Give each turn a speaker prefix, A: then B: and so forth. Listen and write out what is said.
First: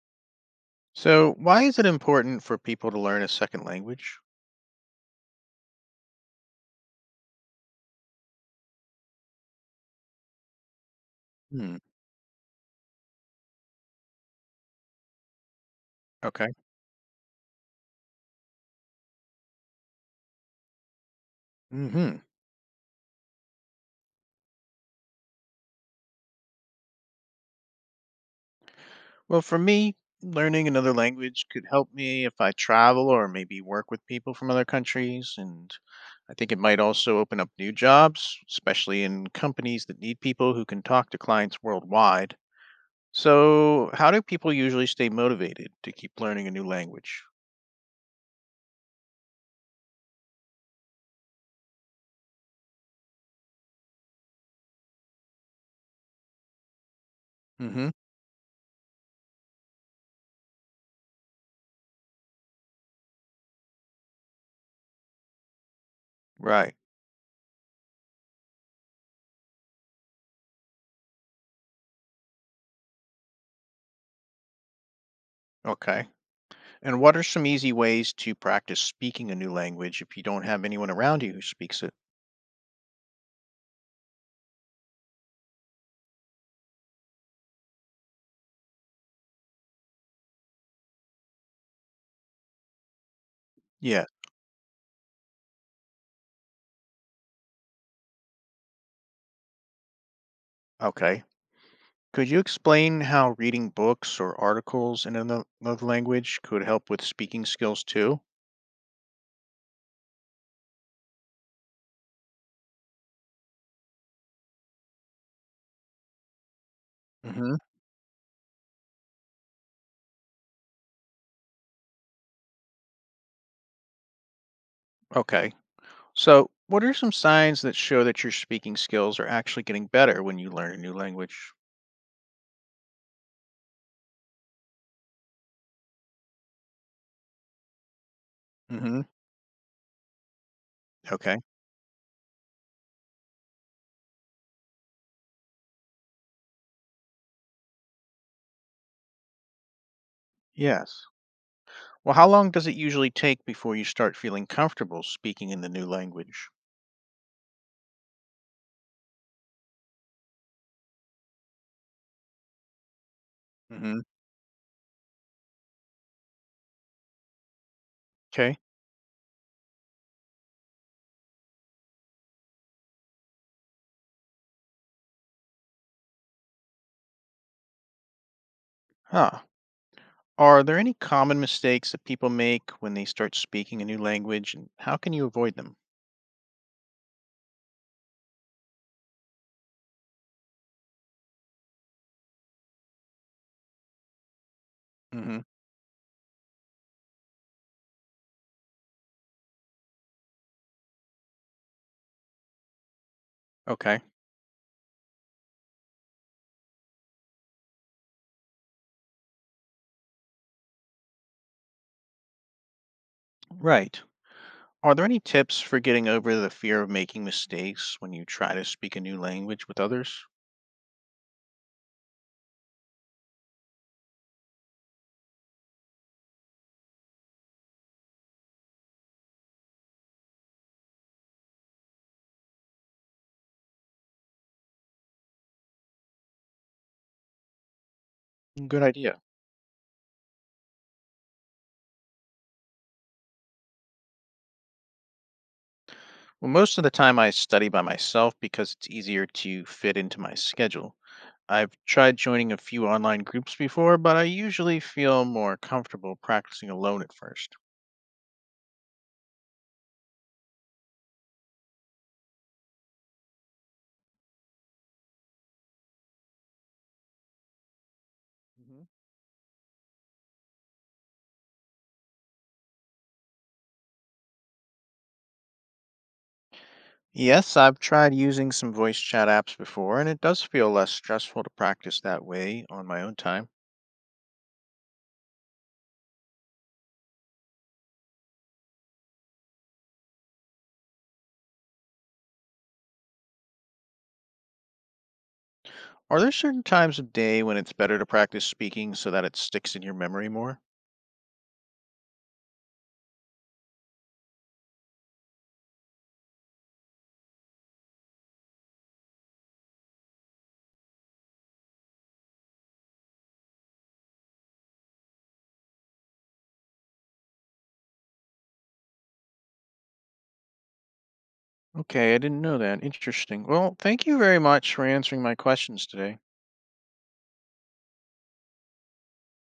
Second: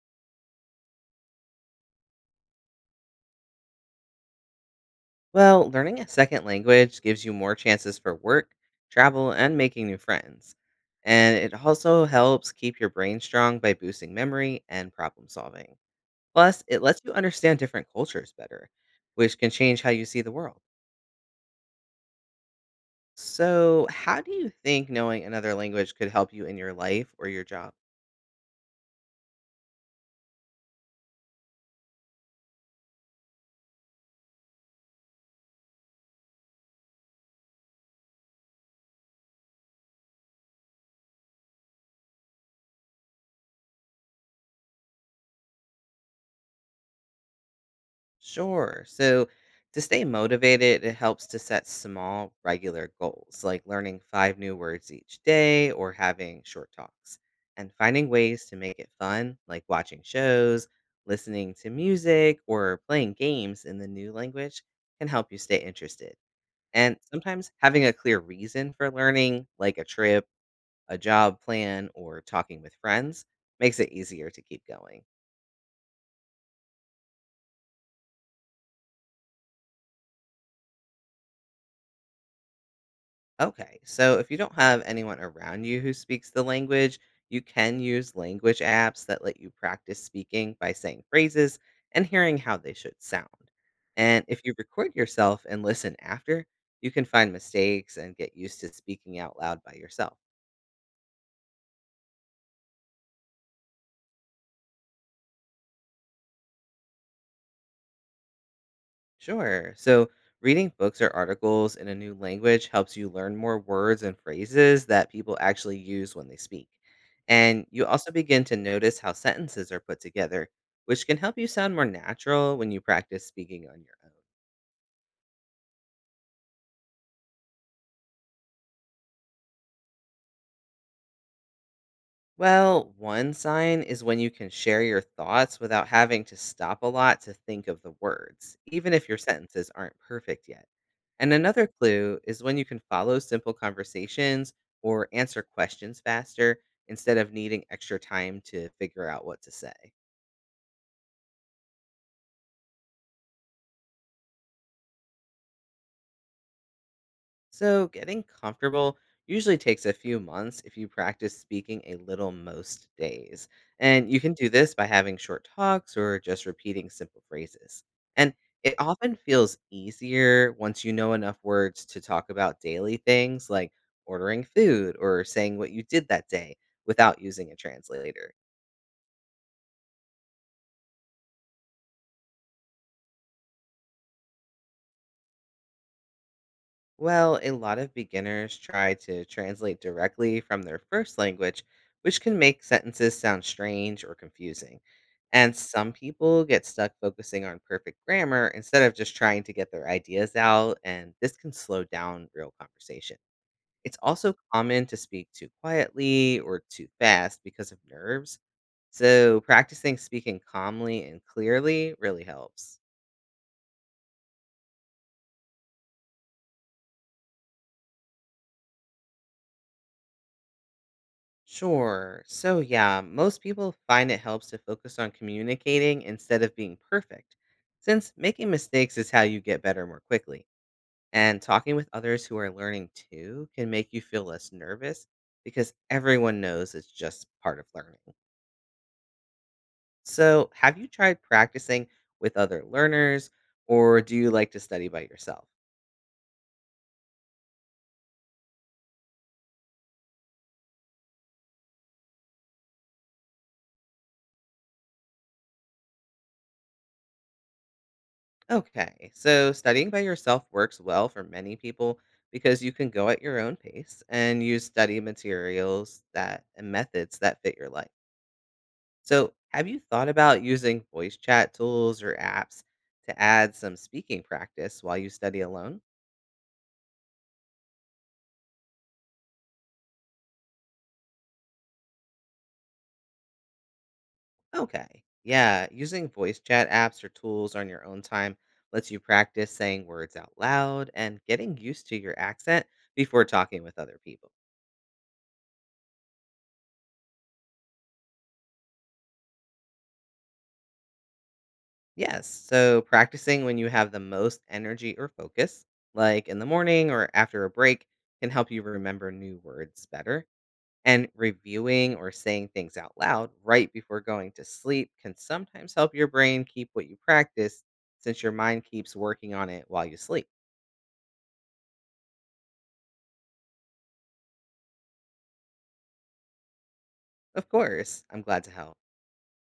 A: So, why is it important for people to learn a second language?
B: Well, learning a second language gives you more chances for work, travel, and making new friends. And it
A: Hmm.
B: also helps keep your brain strong by boosting memory and problem solving.
A: Okay.
B: Plus, it lets you understand different cultures better, which can change how you see the world.
A: Hmm.
B: So, how do you think knowing another language could help you in your life or your job?
A: Well, for me, learning another language could help me if I travel or maybe work with people from other countries. And I think it might also open up new jobs, especially in companies that need people who can talk to clients worldwide. So, how do people usually stay motivated to keep learning a new language?
B: Sure. So to stay motivated, it helps to set small, regular goals, like learning five new words each day or having short talks, and
A: Hmm.
B: finding ways to make it fun, like watching shows, listening to music, or playing games in the new language can help you stay interested.
A: Right.
B: And sometimes having a clear reason for learning, like a trip, a job plan, or talking with friends, makes it easier to keep going.
A: Okay. And what are some easy ways to practice speaking a new language if you don't have anyone around you who speaks it?
B: Okay, so if you don't have anyone around you who speaks the language, you can use language apps that let you practice speaking by saying phrases and hearing how they should sound.
A: Yeah.
B: And if you record yourself and listen after, you can find mistakes and get used to speaking out loud by yourself.
A: Okay. Could you explain how reading books or articles in another language could help with speaking skills too?
B: Sure. So, reading books or articles in a new language helps you learn more words and phrases that people actually use when they speak.
A: Hmm.
B: And you also begin to notice how sentences are put together, which can help you sound more natural when you practice speaking on your.
A: Okay. So, what are some signs that show that your speaking skills are actually getting better when you learn a new language?
B: Well, one sign is when you can share your thoughts without having to stop a lot to think of the words, even
A: Hmm.
B: if your sentences aren't perfect yet. And
A: Okay.
B: another clue is when you can follow simple conversations or answer questions faster instead of needing extra time to figure out what to say.
A: Yes. Well, how long does it usually take before you start feeling comfortable speaking in the new language?
B: So, getting comfortable usually takes a few months if you practice speaking a little most days.
A: Hmm.
B: And you can do this by having short talks or just repeating simple phrases. And
A: Okay.
B: it often feels easier once you know enough words to talk about daily things like ordering food or saying what you did that day without using a translator.
A: Huh. Are there any common mistakes that people make when they start speaking a new language, and how can you avoid them?
B: Well, a lot of beginners try to translate directly from their first language, which can make sentences sound strange or confusing.
A: Hmm.
B: And some people get stuck focusing on perfect grammar instead of just trying to get their ideas out, and this can slow down real conversation. It's
A: Okay.
B: also common to speak too quietly or too fast because of nerves, so practicing speaking calmly and clearly really helps.
A: Right. Are there any tips for getting over the fear of making mistakes when you try to speak a new language with others?
B: Sure. So, yeah, most people find it helps to focus on communicating instead of being perfect, since making mistakes is how you get better more quickly. And talking with others who are learning too can make you feel less nervous because everyone knows it's just part of learning.
A: Good idea.
B: So, have you tried practicing with other learners, or do you like to study by yourself?
A: Well, most of the time I study by myself because it's easier to fit into my schedule. I've tried joining a few online groups before, but I usually feel more comfortable practicing alone at first.
B: Okay, so studying by yourself works well for many people because you can go at your own pace and use study materials that and methods that fit your life.
A: Mhm.
B: So, have you thought about using voice chat tools or apps to add some speaking practice while you study alone?
A: Yes, I've tried using some voice chat apps before, and it does feel less stressful to practice that way on my own time.
B: Okay, yeah, using voice chat apps or tools on your own time lets you practice saying words out loud and getting used to your accent before talking with other people.
A: Are there certain times of day when it's better to practice speaking so that it sticks in your memory more?
B: Yes. So practicing when you have the most energy or focus, like in the morning or after a break, can help you remember new words better. And reviewing or saying things out loud right before going to sleep can sometimes help your brain keep what you practice, since your mind keeps working on it while you sleep.
A: Okay, I didn't know that. Interesting. Well, thank you very much for answering my questions today.
B: Of course, I'm glad to help.